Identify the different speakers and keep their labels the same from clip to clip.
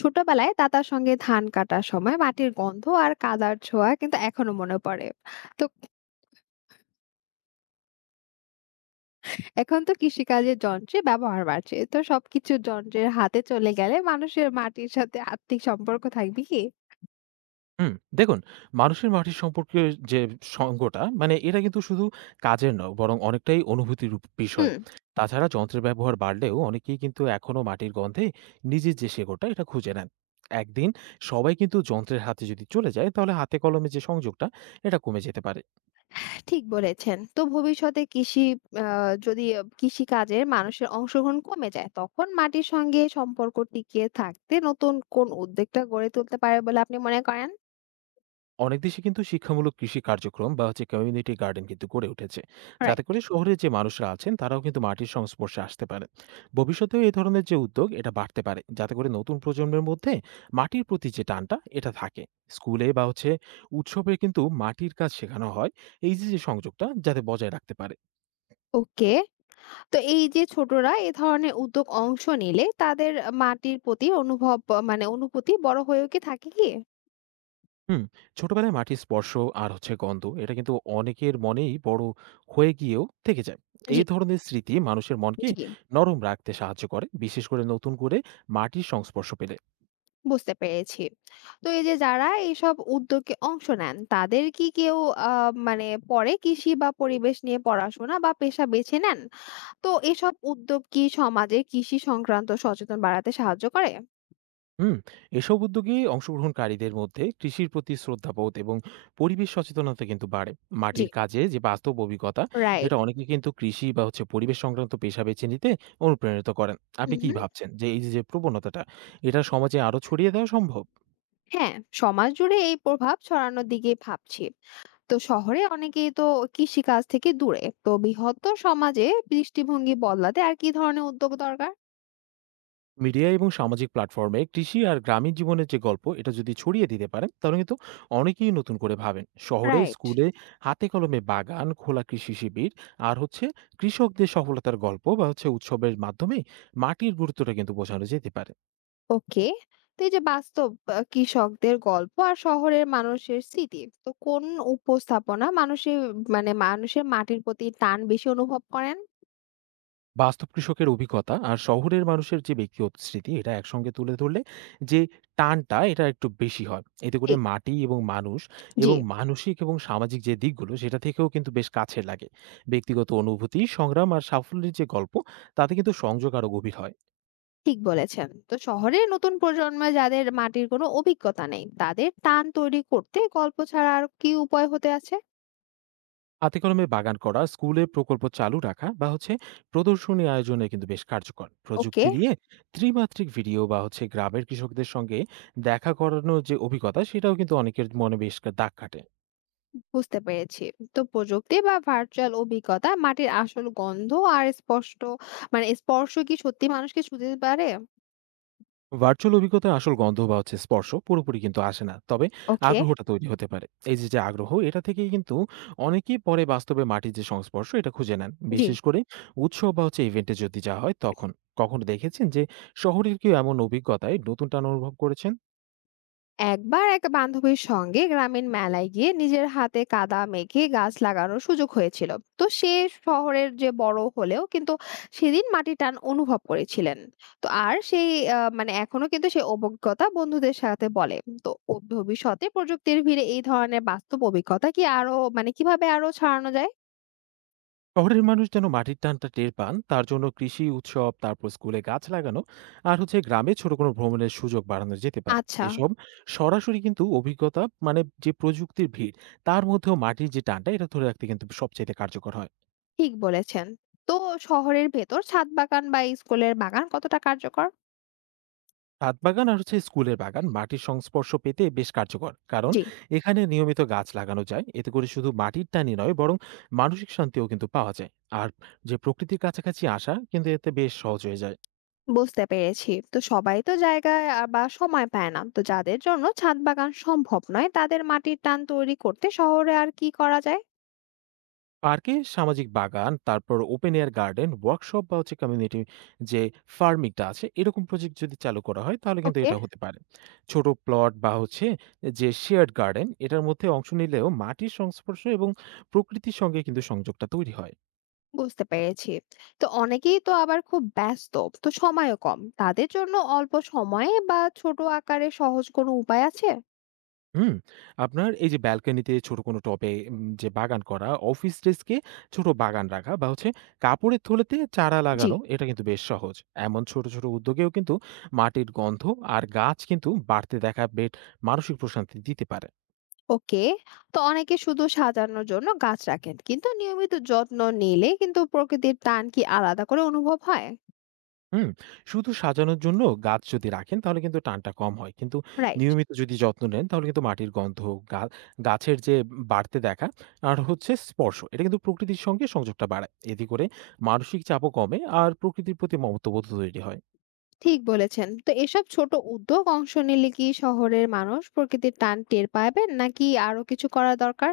Speaker 1: ছোটবেলায় দাদার সঙ্গে ধান কাটার সময় মাটির গন্ধ আর কাদার ছোঁয়া কিন্তু এখনো মনে পড়ে। তো এখন তো কৃষিকাজের যন্ত্রে ব্যবহার বাড়ছে, তো সবকিছু যন্ত্রের হাতে চলে গেলে মানুষের মাটির সাথে আত্মিক সম্পর্ক থাকবে কি?
Speaker 2: হুম, দেখুন, মানুষের মাটির সম্পর্কের যে সঙ্গটা মানে এটা কিন্তু শুধু কাজের নয়, বরং অনেকটাই অনুভূতির বিষয়।
Speaker 1: হুম।
Speaker 2: তাছাড়া যন্ত্রের ব্যবহার বাড়লেও অনেকেই কিন্তু এখনো মাটির গন্ধে নিজের যে শেকড়টা এটা খুঁজে নেন। একদিন সবাই কিন্তু যন্ত্রের হাতে যদি চলে যায়, তাহলে হাতে কলমে যে সংযোগটা এটা কমে যেতে পারে।
Speaker 1: ঠিক বলেছেন। তো ভবিষ্যতে কৃষি যদি কৃষিকাজে মানুষের অংশগ্রহণ কমে যায়, তখন মাটির সঙ্গে সম্পর্ক টিকিয়ে থাকতে নতুন কোন উদ্যোগটা গড়ে তুলতে পারে বলে আপনি মনে করেন?
Speaker 2: অনেক দেশে কিন্তু শিক্ষামূলক কৃষি কার্যক্রম বা হচ্ছে কমিউনিটি গার্ডেন কিন্তু গড়ে উঠেছে, যাতে
Speaker 1: রাইট।
Speaker 2: করে শহরের যে মানুষরা আছেন তারাও কিন্তু মাটির সংস্পর্শে আসতে পারে। ভবিষ্যতেও এই ধরনের যে উদ্যোগ এটা বাড়তে পারে, যাতে করে নতুন প্রজন্মের মধ্যে মাটির প্রতি যে টানটা এটা থাকে। স্কুলে বা হচ্ছে উৎসবে কিন্তু মাটির কাজ শেখানো হয়, এই যে যে সংযোগটা যাতে বজায় রাখতে পারে।
Speaker 1: ওকে। তো এই যে ছোটরা এ ধরনের উদ্যোগ অংশ নিলে তাদের মাটির প্রতি অনুভব, মানে অনুভূতি বড় হয়েও কি থাকে কি?
Speaker 2: হুম, ছোটবেলায় মাটির স্পর্শ আর হচ্ছে গন্ধ এটা কিন্তু অনেকের মনেই বড় হয়ে গিয়েও থেকে যায়।
Speaker 1: জি।
Speaker 2: এই ধরনের স্মৃতি মানুষের মনকে
Speaker 1: জি।
Speaker 2: নরম রাখতে সাহায্য করে, বিশেষ করে নতুন করে মাটির সংস্পর্শ পেলে।
Speaker 1: বুঝতে পেরেছি। তো এই যে যারা এইসব উদ্যোগে অংশ নেন তাদের কি কেউ আ মানে পরে কৃষি বা পরিবেশ নিয়ে পড়াশোনা বা পেশা বেছে নেন? তো এসব উদ্যোগ কি সমাজে কৃষি সংক্রান্ত সচেতন বাড়াতে সাহায্য করে?
Speaker 2: হুম, এসব উদ্যোগে অংশগ্রহণকারীদের মধ্যে কৃষির প্রতি শ্রদ্ধাবোধ এবং পরিবেশ সচেতনতা কিন্তু বাড়ে।
Speaker 1: জি।
Speaker 2: মাটির কাজে যে বাস্তব অভিজ্ঞতা
Speaker 1: রাইট।
Speaker 2: এটা অনেকে কিন্তু কৃষি বা হচ্ছে পরিবেশ সংক্রান্ত পেশা বেছে নিতে অনুপ্রাণিত করেন।
Speaker 1: হুম,
Speaker 2: আপনি কি
Speaker 1: হুম।
Speaker 2: ভাবছেন যে এই যে যে প্রবণতাটা এটা সমাজে আরো ছড়িয়ে দেওয়া সম্ভব?
Speaker 1: হ্যাঁ, সমাজ জুড়ে এই প্রভাব ছড়ানোর দিকে ভাবছি। তো শহরে অনেকেই তো কৃষিকাজ থেকে দূরে, তো বৃহত্তর সমাজে দৃষ্টিভঙ্গি বদলাতে আর কি ধরনের উদ্যোগ দরকার?
Speaker 2: মিডিয়া এবং সামাজিক প্ল্যাটফর্মে কৃষি আর গ্রামীণ জীবনের যে গল্প এটা যদি ছড়িয়ে দিতে পারেন, তাহলে কিন্তু অনেকেই নতুন করে ভাবেন। শহরে,
Speaker 1: রাইট।
Speaker 2: স্কুলে হাতে কলমে বাগান খোলা, কৃষি শিবির আর হচ্ছে কৃষকদের সফলতার গল্প বা হচ্ছে উৎসবের মাধ্যমে মাটির গুরুত্বটা কিন্তু বোঝানো যেতে পারে।
Speaker 1: ওকে। তো এই যে বাস্তব কৃষকদের গল্প আর শহরের মানুষের স্মৃতি, তো কোন উপস্থাপনা মানুষের, মানে মানুষের মাটির প্রতি টান বেশি অনুভব করেন?
Speaker 2: বাস্তব কৃষকের অভিজ্ঞতা আর শহরের মানুষের যে ব্যক্তিগত স্মৃতি এটা একসঙ্গে তুলে ধরলে যে টানটা এটা একটু বেশি হয়। এতে করে
Speaker 1: ঠিক।
Speaker 2: মাটি এবং মানুষ
Speaker 1: জি।
Speaker 2: এবং মানসিক এবং সামাজিক যে দিকগুলো সেটা থেকেও কিন্তু বেশ কাছে লাগে। ব্যক্তিগত অনুভূতি, সংগ্রাম আর সাফল্যের যে গল্প, তাতে কিন্তু সংযোগ আরও গভীর হয়।
Speaker 1: ঠিক বলেছেন। তো শহরের নতুন প্রজন্ম যাদের মাটির কোনো অভিজ্ঞতা নেই, তাদের টান তৈরি করতে গল্প ছাড়া আর কি উপায় হতে আছে?
Speaker 2: হাতে কলমে বাগান করা, স্কুলে প্রকল্প চালু রাখা বা হচ্ছে প্রদর্শনী আয়োজনে কিন্তু বেশ কার্যকর।
Speaker 1: ওকে।
Speaker 2: প্রযুক্তি দিয়ে ত্রিমাত্রিক ভিডিও বা হচ্ছে গ্রামের কৃষকদের সঙ্গে দেখা করানোর যে অভিজ্ঞতা সেটাও কিন্তু অনেকের মনে বেশ দাগ কাটে।
Speaker 1: বুঝতে পেরেছি। তো প্রযুক্তি বা ভার্চুয়াল অভিজ্ঞতা মাটির আসল গন্ধ আর স্পষ্ট, মানে স্পর্শ কি সত্যি মানুষকে ছুঁতে পারে?
Speaker 2: ভার্চুয়াল অভিজ্ঞতায় আসল গন্ধ বা হচ্ছে স্পর্শ পুরোপুরি কিন্তু আসে না, তবে
Speaker 1: ওকে।
Speaker 2: আগ্রহটা তৈরি হতে পারে। এই যে যে আগ্রহ এটা থেকেই কিন্তু অনেকেই পরে বাস্তবে মাটির যে সংস্পর্শ এটা খুঁজে নেন,
Speaker 1: জি।
Speaker 2: বিশেষ করে উৎসব বা হচ্ছে ইভেন্টে যদি যা হয় তখন। কখনো দেখেছেন যে শহরের কেউ এমন অভিজ্ঞতায় নতুন টান অনুভব করেছেন?
Speaker 1: একবার এক বান্ধবীর সঙ্গে গ্রামীণ মেলায় গিয়ে নিজের হাতে কাদা মেখে গাছ লাগানোর সুযোগ হয়েছিল। তো সে শহরের যে বড় হলেও কিন্তু সেদিন মাটির টান অনুভব করেছিলেন। তো আর সেই মানে এখনো কিন্তু সেই অভিজ্ঞতা বন্ধুদের সাথে বলে। তো ভবিষ্যতে প্রযুক্তির ভিড়ে এই ধরনের বাস্তব অভিজ্ঞতা কি আরো, মানে কিভাবে আরো ছড়ানো যায়?
Speaker 2: শহরের মানুষ যেন মাটির টানটা টের পান, তার জন্য কৃষি উৎসব, তারপর স্কুলে গাছ লাগানো আর হচ্ছে গ্রামে ছোট কোনো ভ্রমণের সুযোগ বাড়ানো যেতে পারে।
Speaker 1: আচ্ছা।
Speaker 2: এসব সরাসরি কিন্তু অভিজ্ঞতা, মানে যে প্রযুক্তির ভিড়, তার মধ্যেও মাটির যে টানটা এটা ধরে রাখতে কিন্তু সবচাইতে কার্যকর হয়।
Speaker 1: ঠিক বলেছেন। তো শহরের ভেতর ছাদ বাগান বা স্কুলের বাগান কতটা কার্যকর?
Speaker 2: ছাদ বাগান আর হচ্ছে স্কুলের বাগান মাটির সংস্পর্শ পেতে বেশ কার্যকর, কারণ
Speaker 1: জি।
Speaker 2: এখানে নিয়মিত গাছ লাগানো যায়। এতে করে শুধু মাটির টানই নয়, বরং মানসিক শান্তিও কিন্তু পাওয়া যায় আর যে প্রকৃতির কাছাকাছি আসা কিন্তু এতে বেশ সহজ হয়ে যায়।
Speaker 1: বুঝতে পেরেছি। তো সবাই তো জায়গায় বা সময় পায় না। তো যাদের জন্য ছাদ বাগান সম্ভব নয়, তাদের মাটির টান তৈরি করতে শহরে আর কি করা যায়?
Speaker 2: পার্কে সামাজিক বাগান, তারপর ওপেন এয়ার গার্ডেন ওয়ার্কশপ বা হচ্ছে কমিউনিটি যে ফার্মিংটা আছে, এরকম প্রজেক্ট যদি চালু করা হয় তাহলে কিন্তু
Speaker 1: ওকে।
Speaker 2: এটা হতে পারে। ছোট প্লট বা হচ্ছে যে শেয়ার্ড গার্ডেন এটার মধ্যে অংশ নিলেও মাটির সংস্পর্শ এবং প্রকৃতির সঙ্গে কিন্তু সংযোগটা তৈরি হয়।
Speaker 1: বুঝতে পেরেছি। তো অনেকেই তো আবার খুব ব্যস্ত, তো সময়ও কম। তাদের জন্য অল্প সময়ে বা ছোট আকারে সহজ কোনো উপায় আছে?
Speaker 2: হুম, আপনার এই যে ব্যালকনিতে ছোট কোনো টবে যে বাগান করা, অফিস ডেস্কে ছোট বাগান রাখা বা হচ্ছে কাপড়ের থলেতে চারা
Speaker 1: জি।
Speaker 2: লাগানো এটা কিন্তু বেশ সহজ। এমন ছোট ছোট উদ্যোগেও কিন্তু মাটির গন্ধ আর গাছ কিন্তু বাড়তে দেখা বেশ মানসিক প্রশান্তি দিতে পারে।
Speaker 1: ওকে। তো অনেকে শুধু সাজানোর জন্য গাছ রাখেন, কিন্তু নিয়মিত যত্ন নিলে কিন্তু প্রকৃতির টান কি আলাদা করে অনুভব হয়?
Speaker 2: হুম, শুধু সাজানোর জন্য গাছ যদি রাখেন, তাহলে কিন্তু টানটা কম হয়। কিন্তু
Speaker 1: রাইট।
Speaker 2: নিয়মিত যদি যত্ন নেন, তাহলে কিন্তু মাটির গন্ধ, গা গাছের যে বাড়তে দেখা আর হচ্ছে স্পর্শ এটা কিন্তু প্রকৃতির সঙ্গে সংযোগটা বাড়ায়। এতে করে মানসিক চাপও কমে আর প্রকৃতির প্রতি মমত্ববোধ তৈরি হয়।
Speaker 1: ঠিক বলেছেন। তো এসব ছোট উদ্যোগ অংশ নিলে কি শহরের মানুষ প্রকৃতির টান টের পাবেন নাকি আরো কিছু করা দরকার?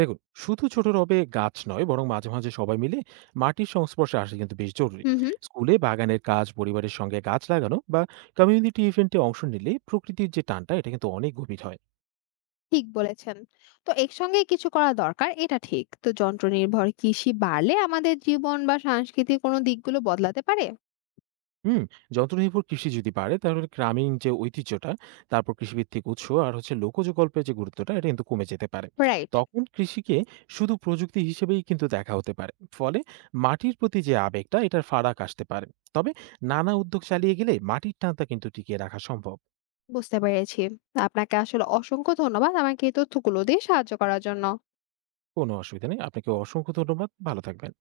Speaker 2: দেখুন, শুধু ছোট রবে গাছ নয়, বরং মাঝে মাঝে সবাই মিলে মাটির সংস্পর্শে আসা কিন্তু বেশ জরুরি।
Speaker 1: হুম, হুম।
Speaker 2: স্কুলে বাগানের কাজ, পরিবারের সঙ্গে গাছ লাগানো বা কমিউনিটি ইভেন্টে অংশ নিলে প্রকৃতির যে টানটা এটা কিন্তু অনেক গভীর হয়।
Speaker 1: ঠিক বলেছেন। তো একসঙ্গে কিছু করা দরকার, এটা ঠিক। তো যন্ত্র নির্ভর কৃষি বাড়লে আমাদের জীবন বা সাংস্কৃতিক কোনো দিকগুলো বদলাতে পারে?
Speaker 2: হুম, যন্ত্রনির্ভর কৃষি যদি বাড়ে, তাহলে গ্রামীণ যে ঐতিহ্যটা, তারপর কৃষিভিত্তিক উৎস আর হচ্ছে লোকজ গল্পের যে গুরুত্বটা এটা কিন্তু কমে যেতে পারে।
Speaker 1: রাইট।
Speaker 2: তখন কৃষিকে শুধু প্রযুক্তি হিসেবেই কিন্তু দেখা হতে পারে। ফলে মাটির প্রতি যে আবেগটা এটার ফারাক আসতে পারে। তবে নানা উদ্যোগ চালিয়ে গেলে মাটির টানটা কিন্তু টিকিয়ে রাখা সম্ভব।
Speaker 1: বুঝতে পেরেছি। আপনাকে আসলে অসংখ্য ধন্যবাদ আমাকে এই তথ্যগুলো দিয়ে সাহায্য করার জন্য।
Speaker 2: কোনো অসুবিধা নেই। আপনাকে অসংখ্য ধন্যবাদ। ভালো থাকবেন।